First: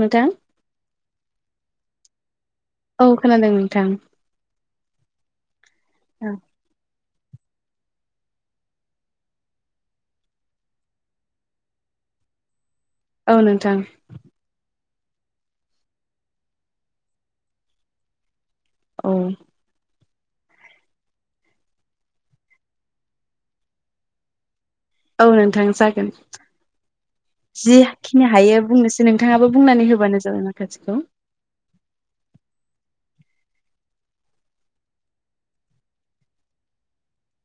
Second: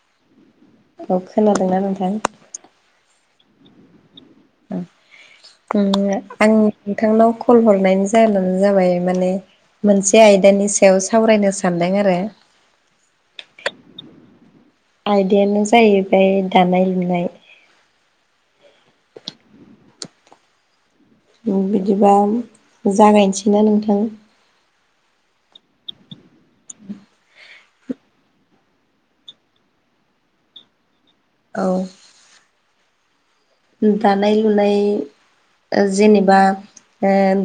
नोंथां औ खोनादोंना नोंथां। औ खोनादों नोंथां आं नोंथांनाव कल हरनायनि जाहोनानो जाबाय माने मोनसे आयदानि सायाव सावरायनो सानदों आरो औ नोंथां आयदायानो जाहैबाय दानाय लुनाय औ बिदिबा जागायनोसैना नोंथां औ नोंथां जागोन जिखिनि हायो बुंनोसै नोंथाङाबो बुंनानै होबानो जाबाय माखासेखौ औ दानाय लुनाय जेनेबा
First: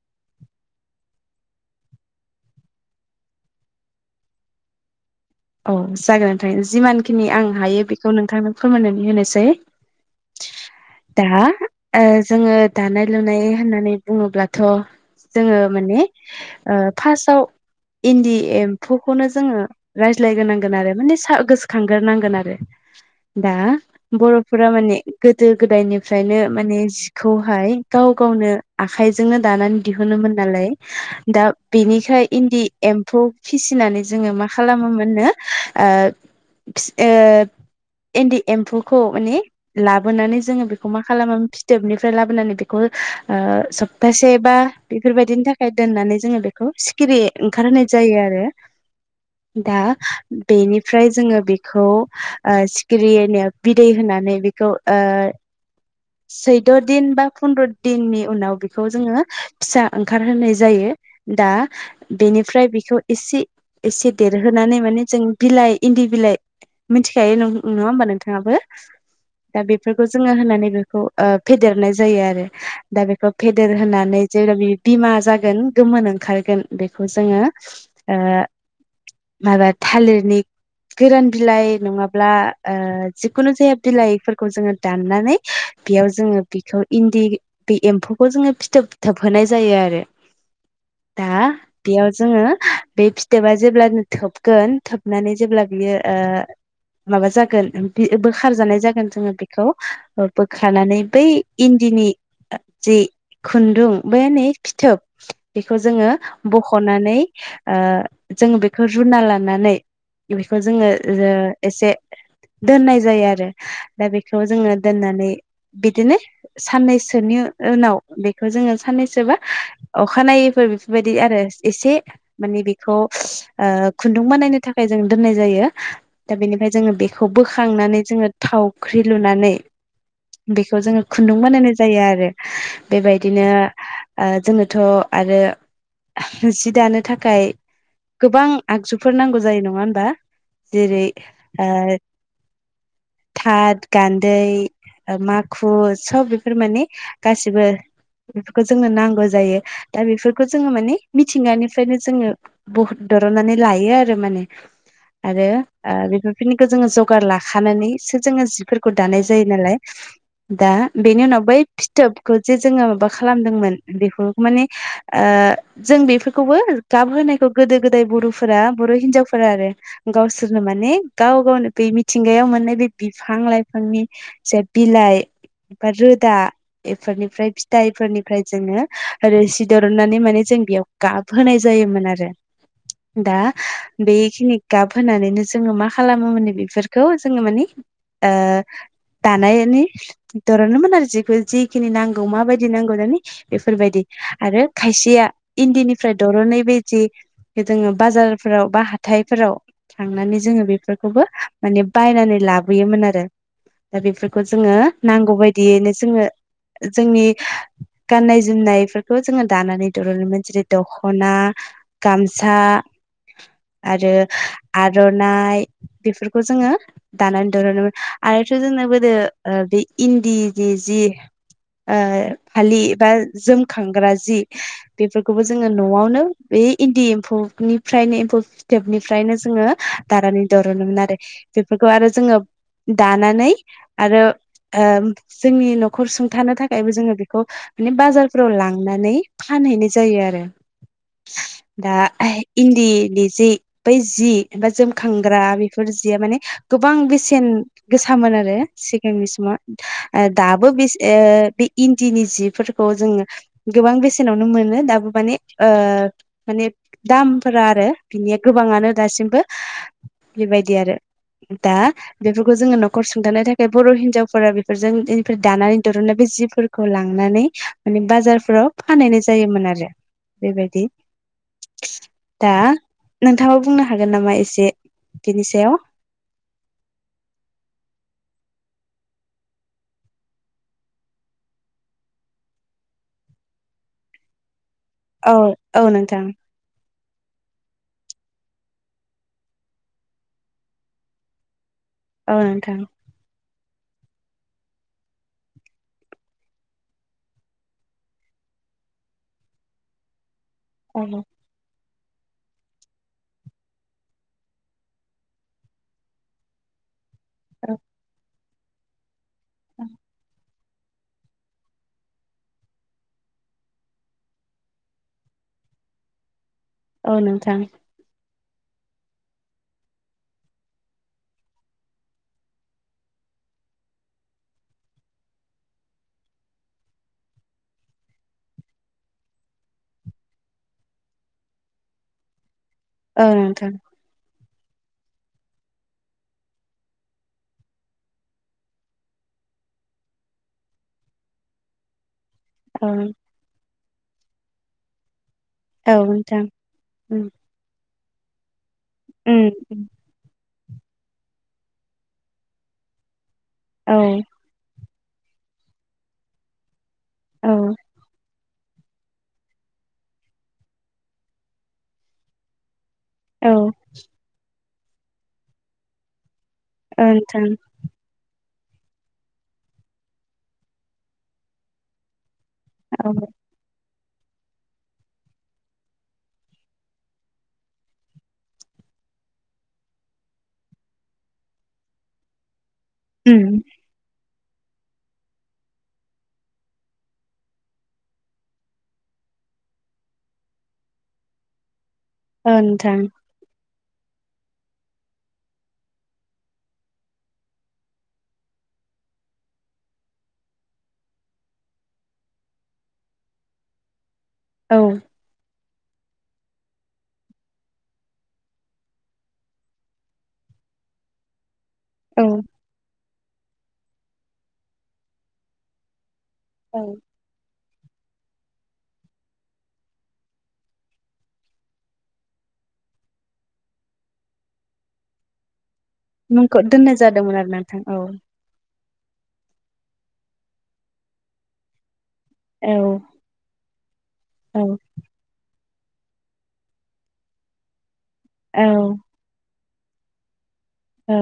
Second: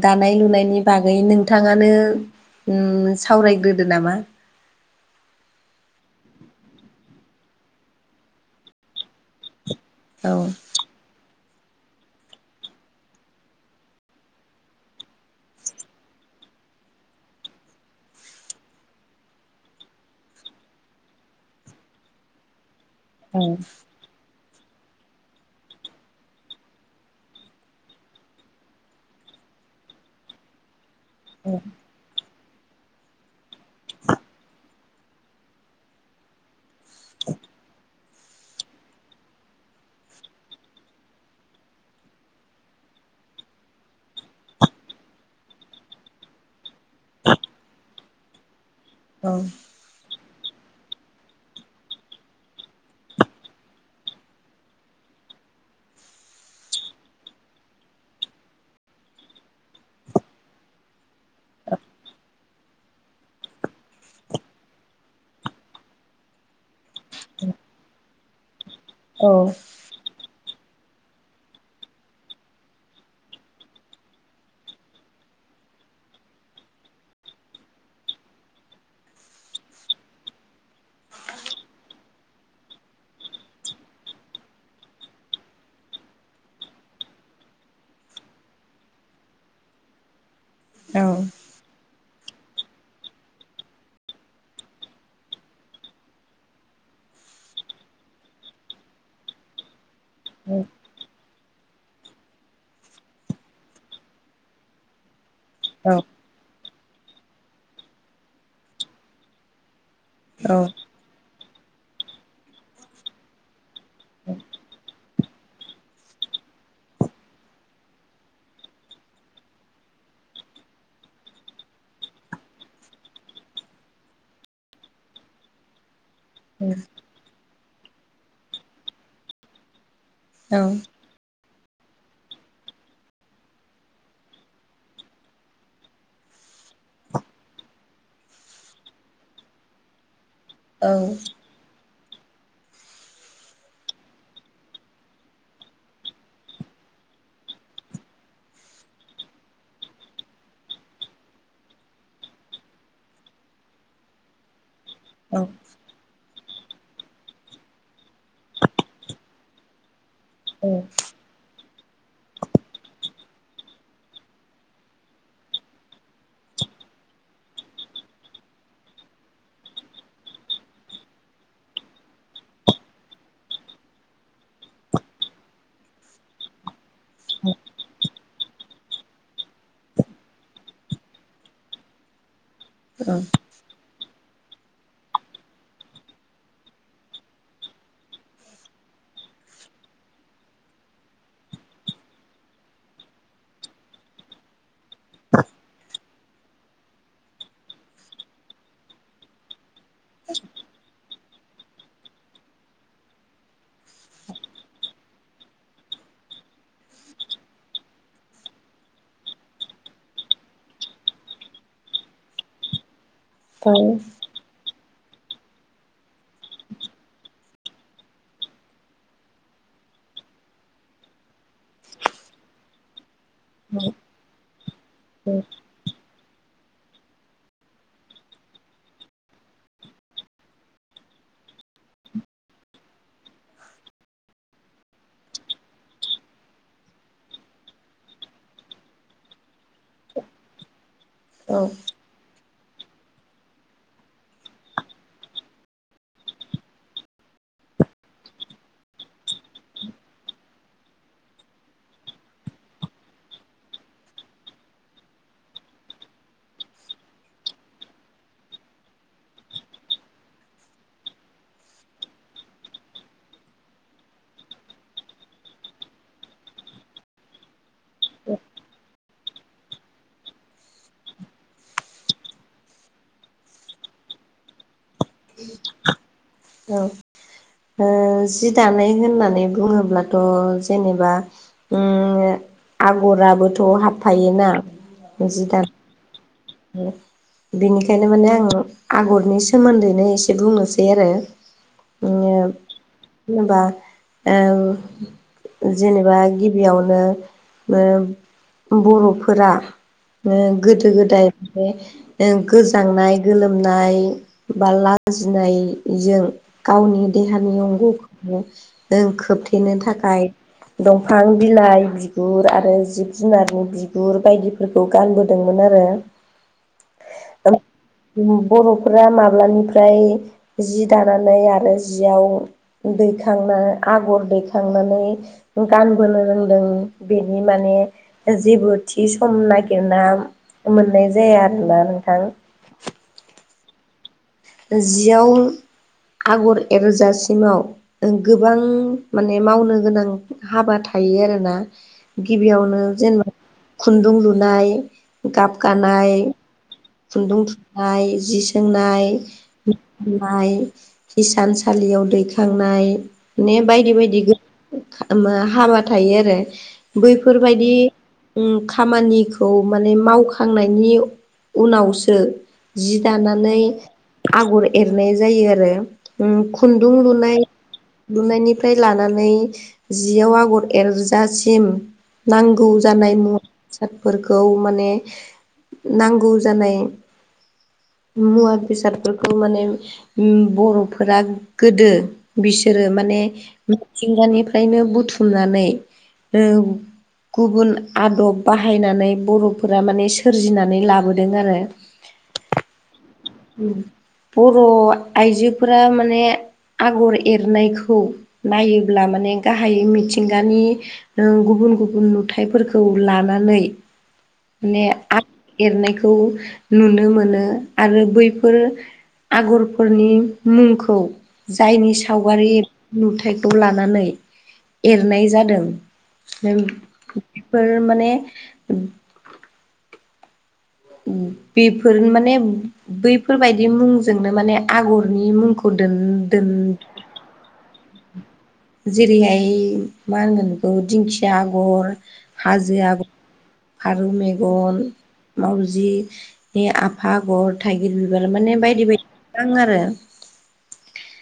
दानाय लुनायनि बागै नोंथाङानो सावरायग्रोदो नामा औ जागोन नोंथां जिमानखिनि आं हायो बेखौ नोंथांनो फोरमायनानै होनोसै औ दा जोङो दानाय लुनाय होननानै बुङोब्लाथ' जोङो माने फार्स्टआव इन्दि एम्फौखौनो जोङो रायज्लायग्रोनांगोन आरो माने स गोसोखांग्रोनांगोन आरो औ दा बर'फोरा माने गोदो गोदायनिफ्रायनो माने जिखौहाय गाव गावनो आखाइजोंनो दानानै दिहुनोमोन नालाय दा बेनिफ्राय इन्दि एम्फौ फिसिनानै जोङो मा खालामोमोननो इन्दि एम्फौखौ माने लाबोनानै जोङो बेखौ मा खालामो फिथोबनिफ्राय लाबोनानै बेखौ सप्तासे बा बेफोरबायदिनि थाखाय दोननानै जोङो बेखौ सिखिरि ओंखारहाय जायो आरो औ दा बेनिफ्राय जोङो बेखौ सिखिरि होननि बिदै होनानै बेखौ आ [unintelligible] सैद' दिन बा फन्द्र' दिननि उनाव बेखौ जोङो फिसा ओंखार होनोनाय जायो दा बेनिफ्राय बेखौ एसे एसे देरहोनानै माने जों बिलाइ इन्दि बिलाइ मिथिखायो नङा होम्बा नोंथाङाबो औ दा बे बेफोरखौ जोङो होनानै बेखौ फेदेरनाय जायो आरो दा बेखौ फेदेर होनानै जेब्ला बे बिमा जागोन गोमोन ओंखारगोन बेखौ जोङो माबा थालिरनि गोरान बिलाइ नंङाब्ला ओ जिखुनु जाया बिलाइफोरखौ जोंङो दाननानै बेयाव जोंङो बेखौ इन्दि बे एम्फौखौ जोंङो फिथोब फिथोब होनाय जायो आरो। औ दा बेयाव जोंङो बे फिथोबा जेब्ला थोबगोन थोबनानै जेब्ला बियो ओ माबा जागोन बोखार जानाय जागोन जोंङो बेखौ बोखारानानै बै इन्दिनि जि खुन्दुं बे नै फिथोब बेखौ जोङो बख'नानै जोङो बेखौ रुना लानानै बेखौ जोङो एसे दोननाय जायो आरो दा बेखौ जोङो दोननानै बिदिनो साननैसोनि उनाव बेखौ जोङो साननैसोबा अखानायैफोर बेफोरबायदि आरो एसे माने बेखौ। ओ खुन्दुं बानायनो थाखाय जों दोननाय जायो। दा बेनिफ्राय जोंङो बेखौ बोखांनानै जोंङो थावख्रि लुनानै बेखौ जोंङो खुन्दुं बानायनाय जायो आरो बेबायदिनो ओ जोथ' आरो जि दानो थाखाय गोबां आगजुफोर नांगौ जायो नंङा होनबा औ जेरै ओ थाथ गान्दै माखु सब बेफोर माने गासिबो बेफोरखौ जोंनो नांगौ जायो। दा बेफोरखौ जोंङो माने मिथिंगानिफ्रायनो जोंङो बहुत दरननानै लायो आरो माने औ आरो आ बेफोरफोरनिखौ जोंङो जगार लाखानानैसो जोंङो जिफोरखौ दानाय जायो नालाय दा औ बेनि उनाव बै फिथोबखौ जे जोंङो माबा खालामदोंमोन बेखौ माने ओ जों बेफोरखौबो गाब होनायखौ गोदो गोदाय बर'फोरा बर' हिनजावफोरा आरो गावसोरनो माने गाव गावनो बे मिथिंगायाव मोननाय बे बिफां लाइफांनि जे बिलाइ बा रोदा बेफोरनिफ्राय फिथाइफोरनिफ्राय जोंङो रोसि दोरननानै माने जों बेयाव गाब होनाय जायोमोन आरो। औ दा बेखिनि गाब होनानैनो जोंङो मा खालामोमोन बेफोरखौ जोंङो मानि ओ दानायनि दरननोमोन आरो जिखौ जिखिनि नांगौ माबायदि नांगौ दानि बेफोरबायदि आरो खायसेया इन्दिनिफ्राय दर'नै बे जे जोंङो बाजारफोराव बा हाथायफोराव थांनानै जोंङो बेफोर खौबो माने बायनानै लाबोयोमोन आरो दा बेफोरखौ जोंङो नांगौ बायदियैनो जोंङो जोंनि गाननाय जोमनायफोरखौ जोंङो दानानै दोहनोमोन जेरै दखना, गामस सा औ आरो आर'नाइ बेफोरखौ जोंङो दानानै दोरनोमोन आरोथ' जोंना गोदो ओ बे इन्दिजि जि ओ फालि एबा औ जोमखांग्रा जि बेफोरखौबो जोंङो न'आवनो बे इन्दि एम्फौ निफ्रायनो एम्फौ फिथोबनिफ्रायनो जोंङो दानानै दरनोमोन आरो। बेफोरखौ आरो जोंङो दानानै आरो आ जोंनि न'खर सुंथानो थाखायबो जोंङो बेखौ माने बाजारफ्राव लांनानै फानहैनाय जायो आरो। औ आ इन्दिनि जि बै जि बा जोमखांग्रा बेफोर जिया माने गोबां बेसेन गोसामोन आरो सिगांनि समाव दाबो बे ओ बे इन्दिनि जिफोरखौ जोंङो गोबां बेसेनावनो मोनो दाबो माने ओ माने दामफोरा आरो बिनि गोबाङानो दासिमबो बेबायदि आरो दा बेफोरखौ जोङो नखर सुंथानो थाखाय बर' हिनजावफोरा बेफोरजों बेनिफ्राय दानानै दुरुनो बे जिफोर खौ लांनानै माने बाजारफ्राव फानहैनाय जायोमोन आरो बेबायदि दा नोंथाङा बुंनो हागोन नामा एसे बिनि सायाव औ ओ जि दानाय होननानै बुंङोब्लाथ' जेनेबा उम आगराबोथ' हाबफायोना औ जि दा औ नोंथां। [inaudible] बेनिखायनो माने आं आगरनि सोमोन्दैनो एसे बुंनोसै आरो। औ नोंथां। होनबा ओ जेनेबा गिबियावनो ओ बर'फोरा गोदो औ गोदाय बे ओ गोजांनाय गोलोमनाय बा लाजिनायजों गावनि देहानि औ अंग'खौ खोबथेनो थाखाय दंफां बिलाइ बिगुर आरो जिब जुनारनि बिगुर बायदिफोरखौ गानबोदोंमोन आरो औ नोंथां। बर'फोरा माब्लानिफ्राय जि दानानै आरो जियाव दैखांना आगर दैखांनानै गानबोनो रोंदों बेनि माने जेबो थि सम नागिरना मोननाय जाया आरोना नोंथां। ओ नोंथां जियाव आगर एरजासिमाव गोबां माने मावनो गोनां हाबा थायो आरोना। गिबियावनो औ जेनेबा खुन्दुं लुनाय गाब औ गानाय नोंथां उम खुन्दुं थुननाय जि सोंनाय उम नाय हिसानसालियाव दैखांनाय ने बायदि औ बायदि। हाबा थायो आरो औ बैफोरबायदि उम खामानिखौ माने मावखांनायनि उनावसो जि औ दानानै आगर एरनाय जायो आरो खुन्दुं औ लुनाय नोंथां लुनायनिफ्राय लानानै जियाव आगर एरजासिम नांगौ औ जानाय मुवा बेसादफोरखौ माने नांगौ जानाय मुवा बेसाद फोरखौ माने बर'फोरा गोदो बिसोरो माने उम मिथिंगानिफ्रायनो बुथुमनानै औ गुबुन आदब बाहायनानै बर'फोरा माने सोरजिनानै लाबोदों आरो ओ नोंथां बर' आइजोफोरा माने आगर एरनायखौ नायोब्ला माने गाहाय मिथिंगानि नों गुबुन गुबुन नुथाइफोरखौ लानानै औ ने आ एरनायखौ नुनो मोनो आरो बैफोर आगरफोरनि मुंखौ जायनि औ सावगारि नुथायखौ लानानै एरनाय जादों औ बेफोर माने बेफोर माने बैफोरबायदि मुंजोंनो माने आगरनि मुंखौ दोन दोन नोंखौ दोननाय जादोंमोन आरो नोंथां औ। जेरैहाय मा होनगोन बेखौ दिंखिया आगर औ हाजो आगर फारौ औ मेगन, मावजिनि आफा आगर थाइगिर बिबार माने बायदि बायदि दं आरो। ओ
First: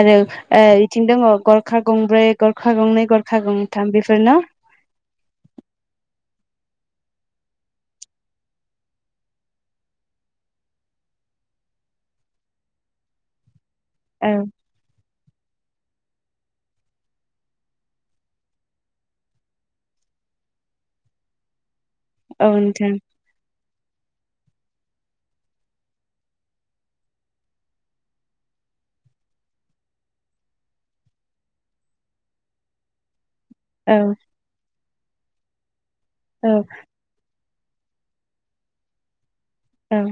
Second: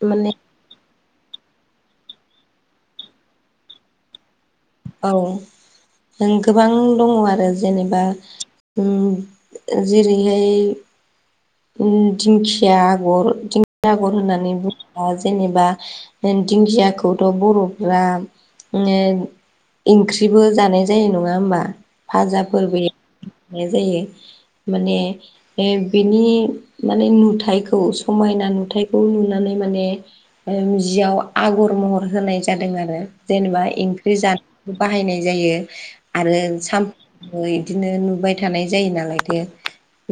आरो माने बिथिं दङ गरखा गंब्रै गरखा गंनै गरखा गंथाम बेफोर न? औ नों गोबां दङ आरो जेनेबा उम जेरैहाय दिंखिया आगर दिंखिया आगर औ होननानै बुं ओ जेनेबा दिंखियाखौथ' बर'फ्रा ओ ओंख्रिबो जानाय जायो नङा होमबा? फाजा औ फोरबो नोंथां जायो माने ए बे बिनि माने नुथाइखौ समायना नुथाखौ नुनानै माने जियाव आगर महर होनाय जादों आरो जेनेबा औ ओंख्रि जानाय बाहायनाय जायो आरो औ साम इदिनो नुबाय थानाय जायो नालायथो औ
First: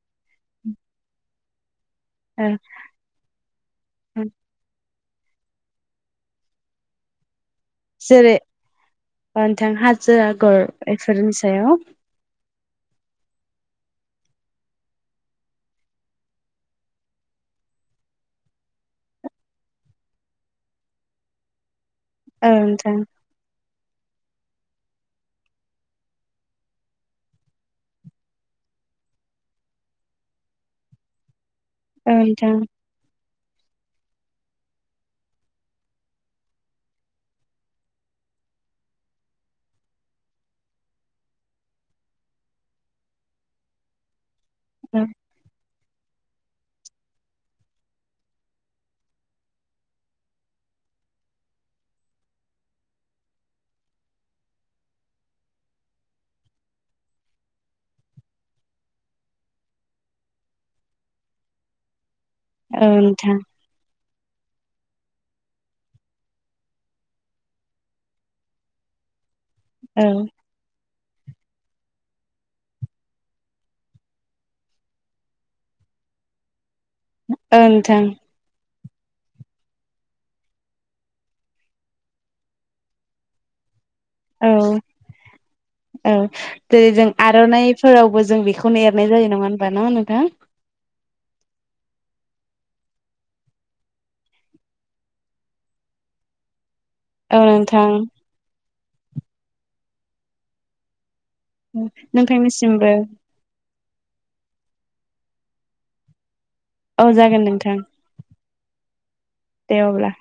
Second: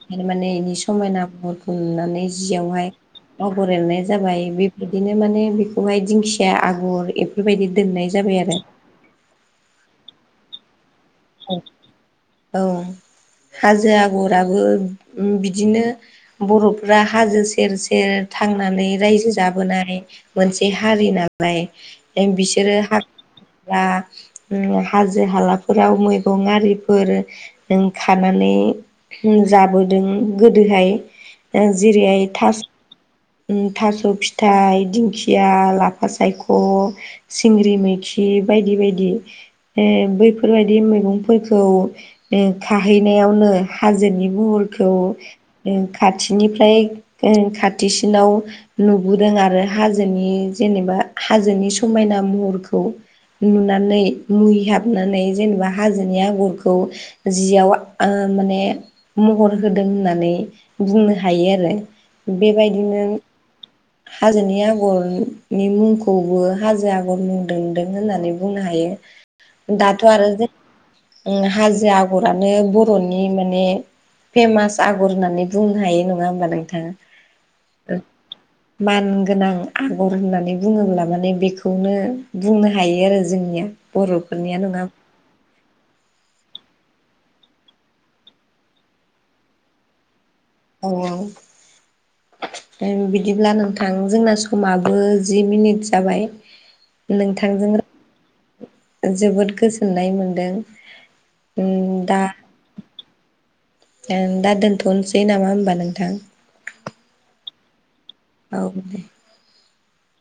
माने इनि समायना महरखौ नुनानै औ जियावहाय आगर एरनाय जाबाय बेबायदिनो माने बेखौहाय दिंखिया आगर बेफोरबायदि दोननाय जेरै जाबाय आरो नोंथां हाजो आगर एफोरनि सायाव औ हाजो आगराबो उम बिदिनो बर'फ्रा हाजो सेर सेर थांनानै रायजो जाबोनाय मोनसे हारि नालाय औ बिसोरो नोंथां [inaudible] ला हाजो हालाफोर याव मैगं आरिफोर जों खानानै जों जाबोदों गोदोहाय औ जेरैहाय नोंथां थास थास' फिथाइ दिंखिया लाफा सायख' सिंग्रि मैखि बायदि बायदि बैफोर बेफोरबायदि मैगंफोरखौ खाहैनायावनो हाजोनि मुहुर खौ ओ खाथिनिफ्राय ओं खाथिसिनाव नुबोदों आरो हाजोनि जेनेबा हाजोनि समायना महरखौ। नुनानै मुहिहाबनानै जेनेबा हाजोनि आगरखौ जियाव ओ माने महर होदों होननानै बुंनो हायो आरो औ बेबायदिनो नोंथां हाजोनि आगरनि मुंखौबो हाजो आगर मुं दोनदों होननानै बुंनो हायो। दाथ' औ आरो जे [inaudible] हाजो आगरानो बर'नि माने फेमास आगर होननानै बुंनो हायो नङा होमबा नोंथां? ओ नोंथां मान गोनां आगर होननानै बुङोब्ला माने बेखौनो बुंनो हायो आरो जोंनिया। औ बर'फोरनिया नङा औ जेरै जों आर'नाइफोरावबो जों बेखौनो एरनाय जायो नङा होनबा? ना नोंथां? औ औ बिदिब्ला नोंथां जोंना समाबो जि मिनिट जाबाय औ नोंथांजों नोंथां जोबोद गोजोननाय मोनदों दा नोंथांनिसिमबो दा दोन्थ'नोसै नामा होमबा नोंथां? औ जागोन नोंथां। औ दे। दे अब्ला।